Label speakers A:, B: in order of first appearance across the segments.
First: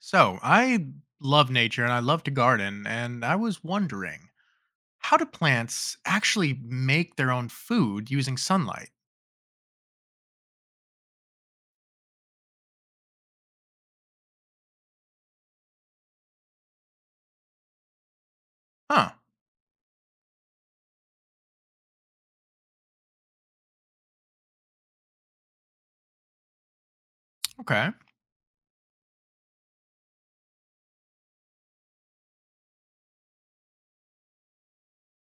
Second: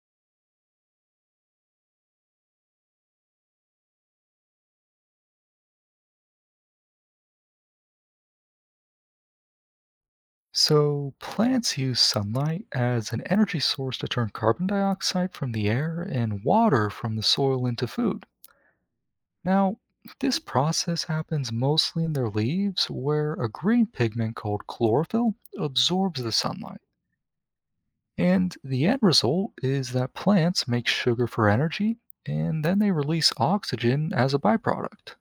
A: So, I love nature and I love to garden, and I was wondering how do plants actually make their own food using sunlight?
B: So, plants use sunlight as an energy source to turn carbon dioxide from the air and water from the soil into food.
A: Huh,
B: Now, this process happens mostly in their leaves, where a green pigment called chlorophyll absorbs the sunlight.
A: okay.
B: And the end result is that plants make sugar for energy, and then they release oxygen as a byproduct.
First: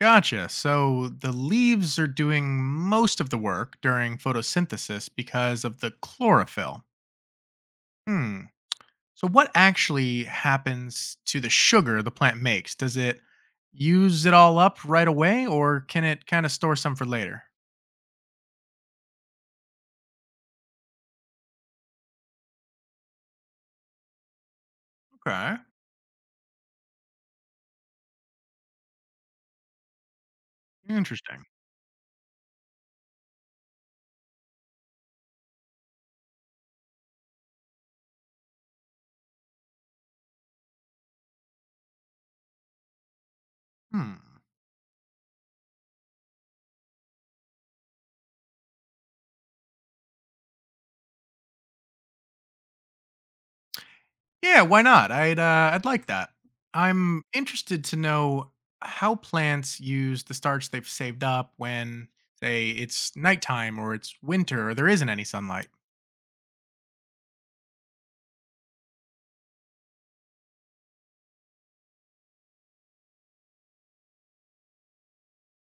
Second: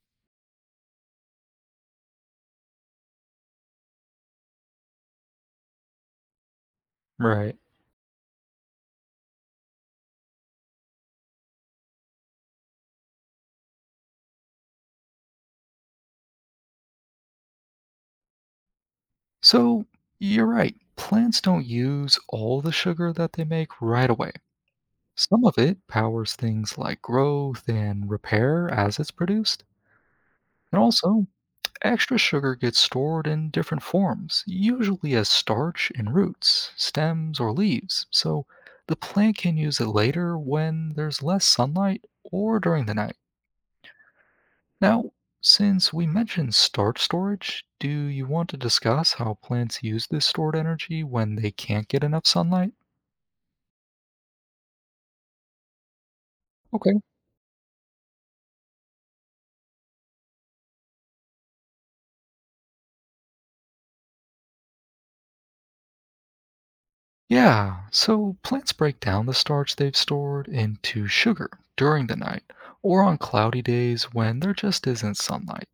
A: Gotcha. So, the leaves are doing most of the work during photosynthesis because of the chlorophyll.
B: Right.
A: Hmm. So, what actually happens to the sugar the plant makes? Does it use it all up right away, or can it kind of store some for later?
B: So, you're right, plants don't use all the sugar that they make right away. Some
A: Okay.
B: of it powers things like growth and repair as it's produced. And also,
A: Interesting.
B: extra sugar gets stored in different forms, usually as starch in roots, stems, or leaves, so the plant can use it later when there's less sunlight or during the night.
A: Hmm.
B: Now, since we mentioned starch storage, do you want to discuss how plants use this stored energy when they can't get enough sunlight?
A: Yeah, why not? I'd like that.
B: Okay.
A: I'm interested to know how plants use the starch they've saved up when, say, it's nighttime or it's winter or there isn't any sunlight.
B: Yeah, so plants break down the starch they've stored into sugar during the night or on cloudy days when there just isn't sunlight.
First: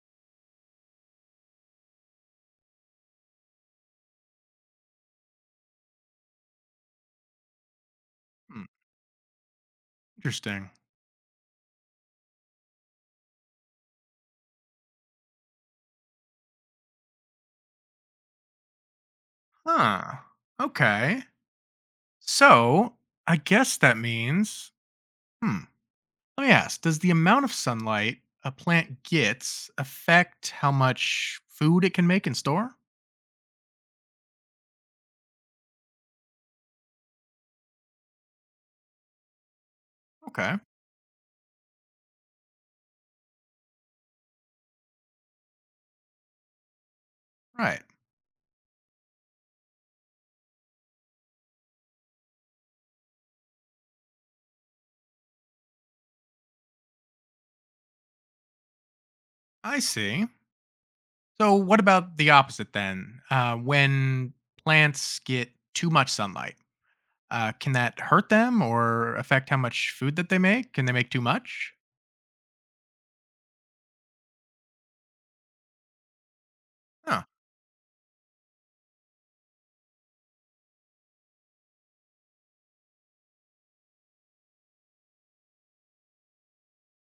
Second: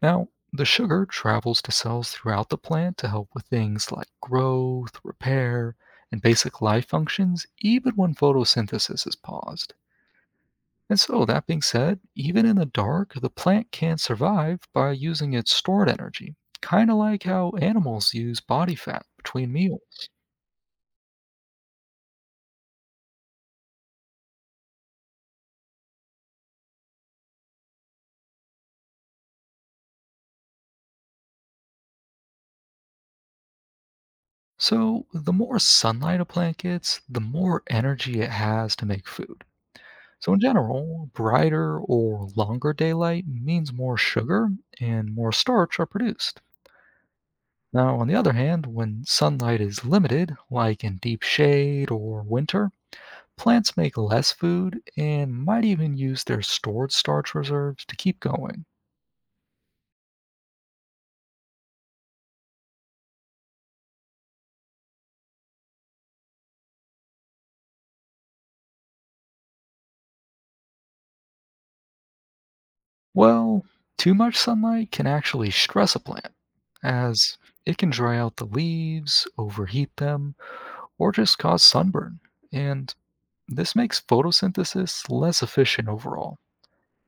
B: Now, the sugar travels to cells throughout the plant to help with things like growth, repair, and basic life functions, even when
A: Hmm,
B: photosynthesis is paused.
A: interesting.
B: And so, that being said, even in the dark, the plant can survive by using its stored energy, kind of like how animals use body fat between meals.
A: Huh. Okay. So I guess that means. Hmm. Let me ask: does the amount of sunlight a plant gets affect how much food it can make and store?
B: So, the more sunlight a plant gets, the more energy it has to make food. So, in
A: Okay.
B: general, brighter or longer daylight means more sugar and more starch are produced.
A: Right.
B: Now, on the other hand, when sunlight is limited, like in deep shade or winter, plants make less food and might even use their stored starch reserves to keep going.
A: I see. So, what about the opposite then? When plants get too much sunlight, can that hurt them or affect how much food that they make? Can they make too much?
B: Well, too much sunlight can actually stress a plant,
A: Huh,
B: as it can dry out the leaves, overheat them, or just cause sunburn. And this makes photosynthesis less efficient overall.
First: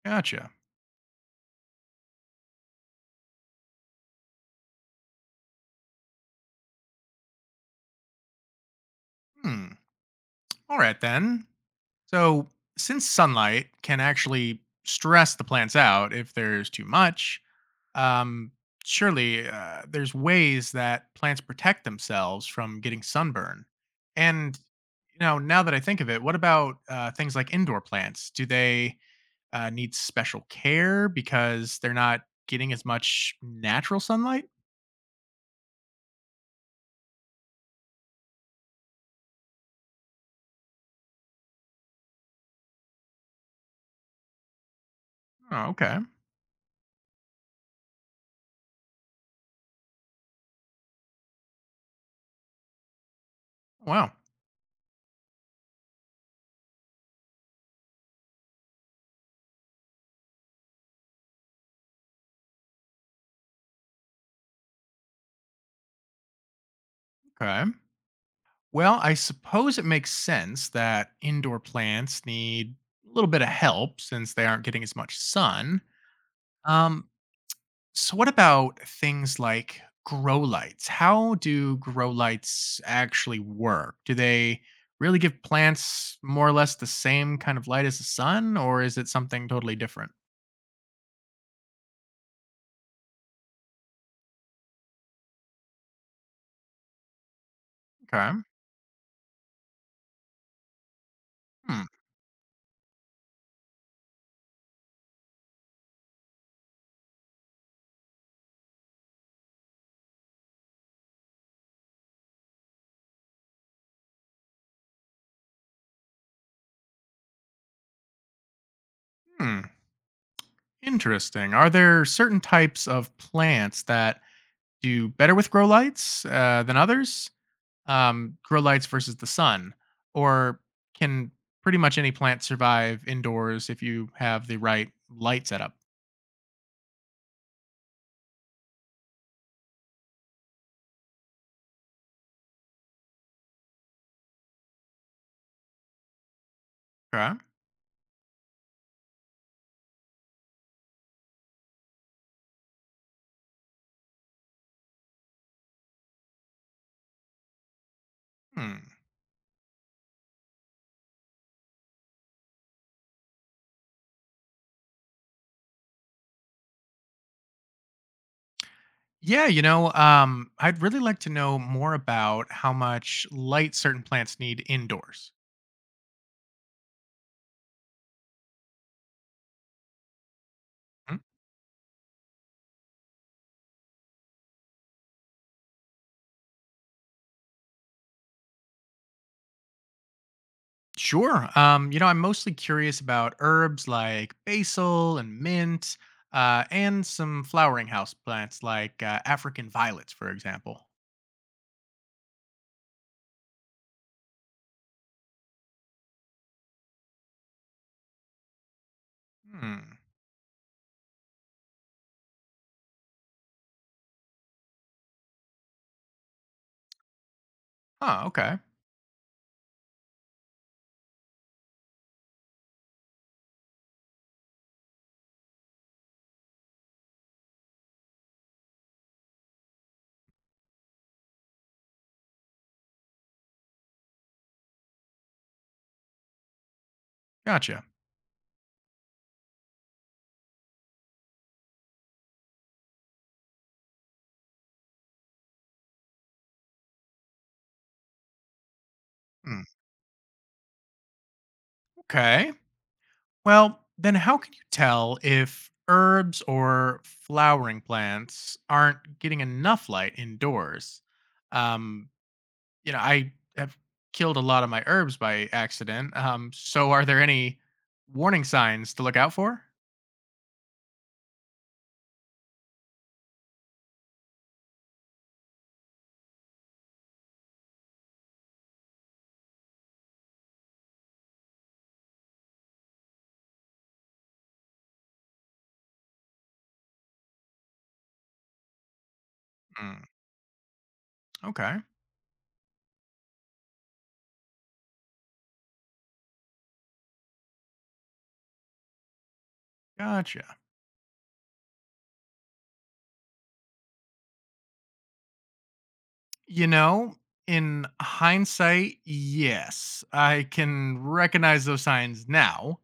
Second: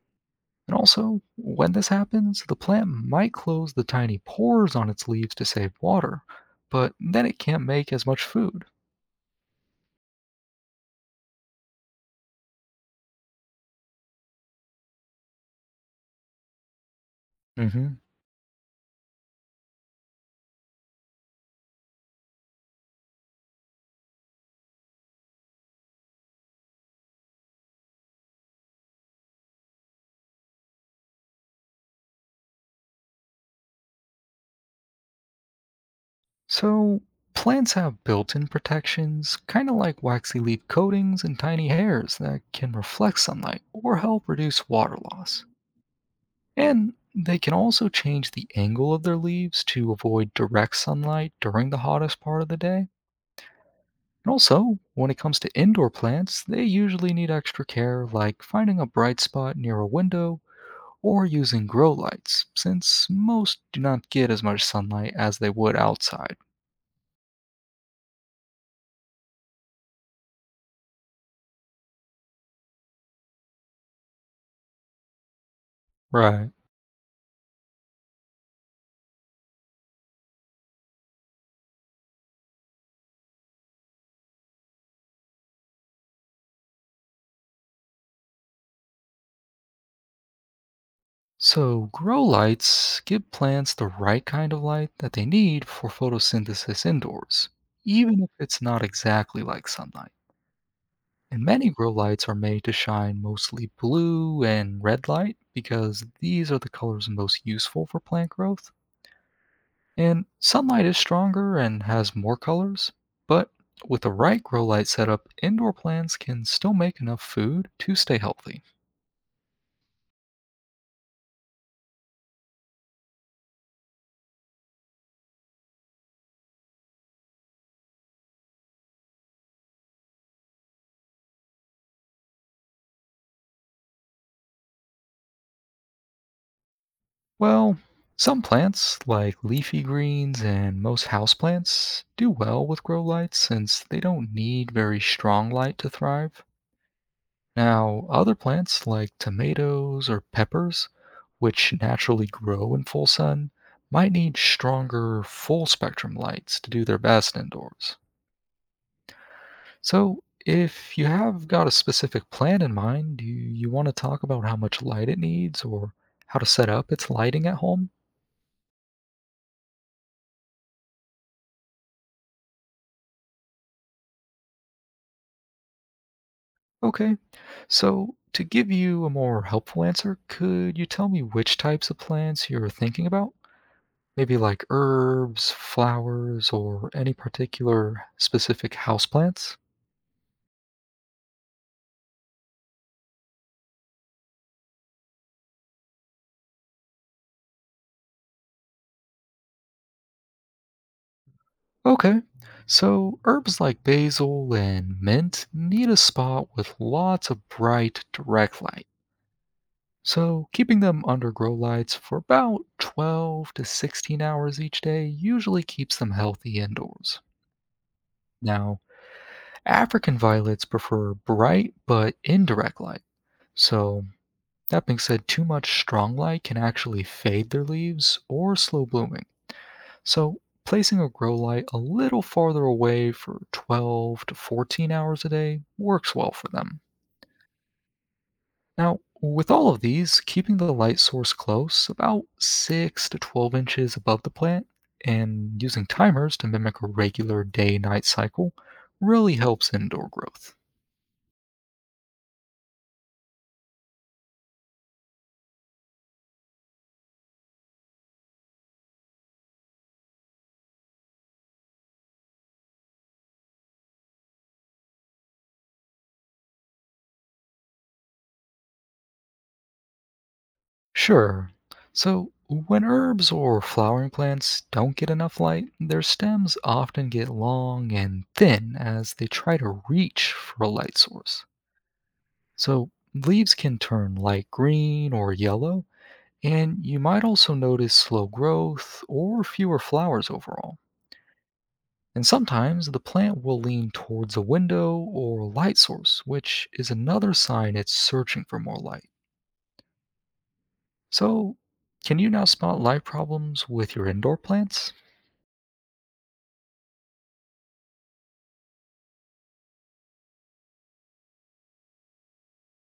A: gotcha.
B: And also, when this happens, the plant might close the tiny pores on its leaves to save water, but then it can't make as much food.
A: Hmm. All right then. So, since sunlight can actually stress the plants out if there's too much,
B: hmm
A: um, surely there's ways that plants protect themselves from getting sunburn. And now that I think of it, what about things like indoor plants? Do they needs special care because they're not getting as much natural sunlight?
B: So, plants have built in protections, kind of like waxy leaf coatings and tiny hairs that can reflect sunlight or help reduce water loss.
A: Oh, okay.
B: And they can also change the angle of their leaves to avoid direct sunlight during the hottest part of the day.
A: Wow.
B: And also, when it comes to indoor plants, they usually need extra care, like finding a bright spot near a window or using grow lights, since most do not get as much sunlight as they would outside.
A: Okay. Well, I suppose it makes sense that indoor plants need a little bit of help since they aren't getting as much sun.
B: Right.
A: Um, so, what about things like grow lights? How do grow lights actually work? Do they really give plants more or less the same kind of light as the sun, or is it something totally different?
B: So, grow lights give plants the right kind of light that they need for photosynthesis indoors, even if
A: Okay.
B: it's not exactly like sunlight. And many
A: Hmm.
B: grow lights are made to shine mostly blue and red light because these are the colors most useful for plant growth. And sunlight is stronger and has more colors, but with the right grow light setup, indoor plants can still make enough food to stay healthy.
A: Hmm. Interesting. Are there certain types of plants that do better with grow lights than others? Grow lights versus the sun, or can pretty much any plant survive indoors if you have the right light setup?
B: Well, some plants, like leafy greens and most houseplants, do well with grow lights since they don't need very strong light to thrive.
A: Okay.
B: Now, other plants, like tomatoes or peppers, which naturally grow in full sun, might need stronger full spectrum lights to do their best indoors.
A: Hmm.
B: So, if you have got a specific plan in mind, do you want to talk about how much light it needs or how to set up its lighting at home?
A: Yeah, I'd really like to know more about how much light certain plants need indoors.
B: Okay, so to give you a more helpful answer, could you tell me which types of plants you're thinking about? Maybe like herbs, flowers, or any particular specific houseplants?
A: Sure. I'm mostly curious about herbs like basil and mint, and some flowering house plants like African violets, for example.
B: Okay, so herbs like basil and mint need a spot with lots of bright, direct light.
A: Hmm.
B: So, keeping them under grow lights for about 12 to 16 hours each day usually keeps them healthy indoors.
A: Huh. Okay.
B: Now, African violets prefer bright but indirect light. So, that being said, too much strong light can actually fade their leaves or slow blooming. So, placing a grow light a little farther away for 12 to 14 hours a day works well for them.
A: Gotcha.
B: Now, with all of these, keeping the light source close, about 6 to 12 inches above the plant, and using timers to mimic a regular day night cycle really
A: Hmm.
B: helps indoor growth.
A: Okay. Well, then how can you tell if herbs or flowering plants aren't getting enough light indoors? Um, I have killed a lot of my herbs by accident. So are there any warning signs to look out for?
B: Sure. So, when herbs or flowering plants don't get enough light, their stems often get long and thin as they try to reach for a light source. So, leaves can turn light green or yellow, and you might also notice slow growth or fewer flowers overall.
A: Okay.
B: And sometimes the plant will lean towards a window or light source, which is another sign it's searching for more light.
A: Gotcha.
B: So, can you now spot light problems with your indoor plants?
A: You know, in hindsight, yes, I can recognize those signs now.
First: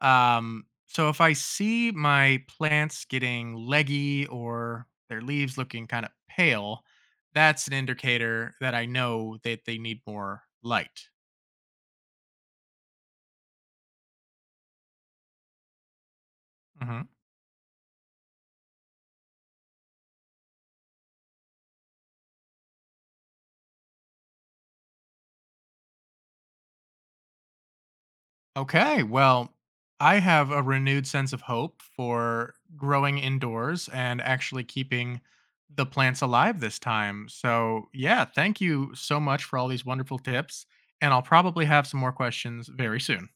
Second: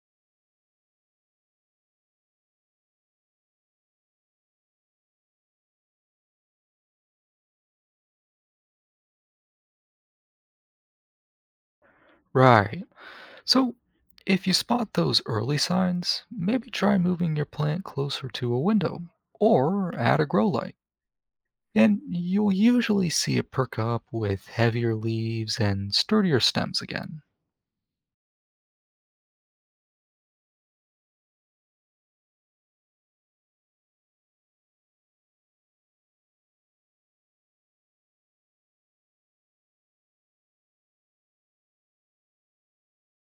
A: So if I see my plants getting leggy or their leaves looking kind of pale, that's an indicator that I know that they need more light.
B: Right. So, if you spot those early signs, maybe try
A: Mhm.
B: moving your plant closer to a window or add a grow light. And you'll usually see it perk up with heavier leaves and sturdier stems again.
A: Okay, well, I have a renewed sense of hope for growing indoors and actually keeping the plants alive this time. So, yeah, thank you so much for all these wonderful tips. And I'll probably have some more questions very soon.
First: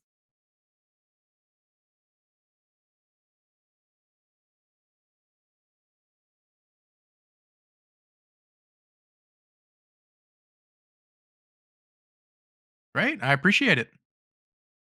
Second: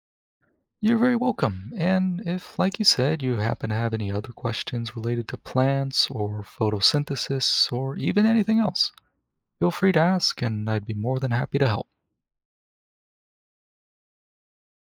B: You're very welcome. And if, like you said, you happen to have any other questions related to plants or photosynthesis or even anything else, feel free to ask and I'd be more than happy to help.
A: Great. I appreciate it.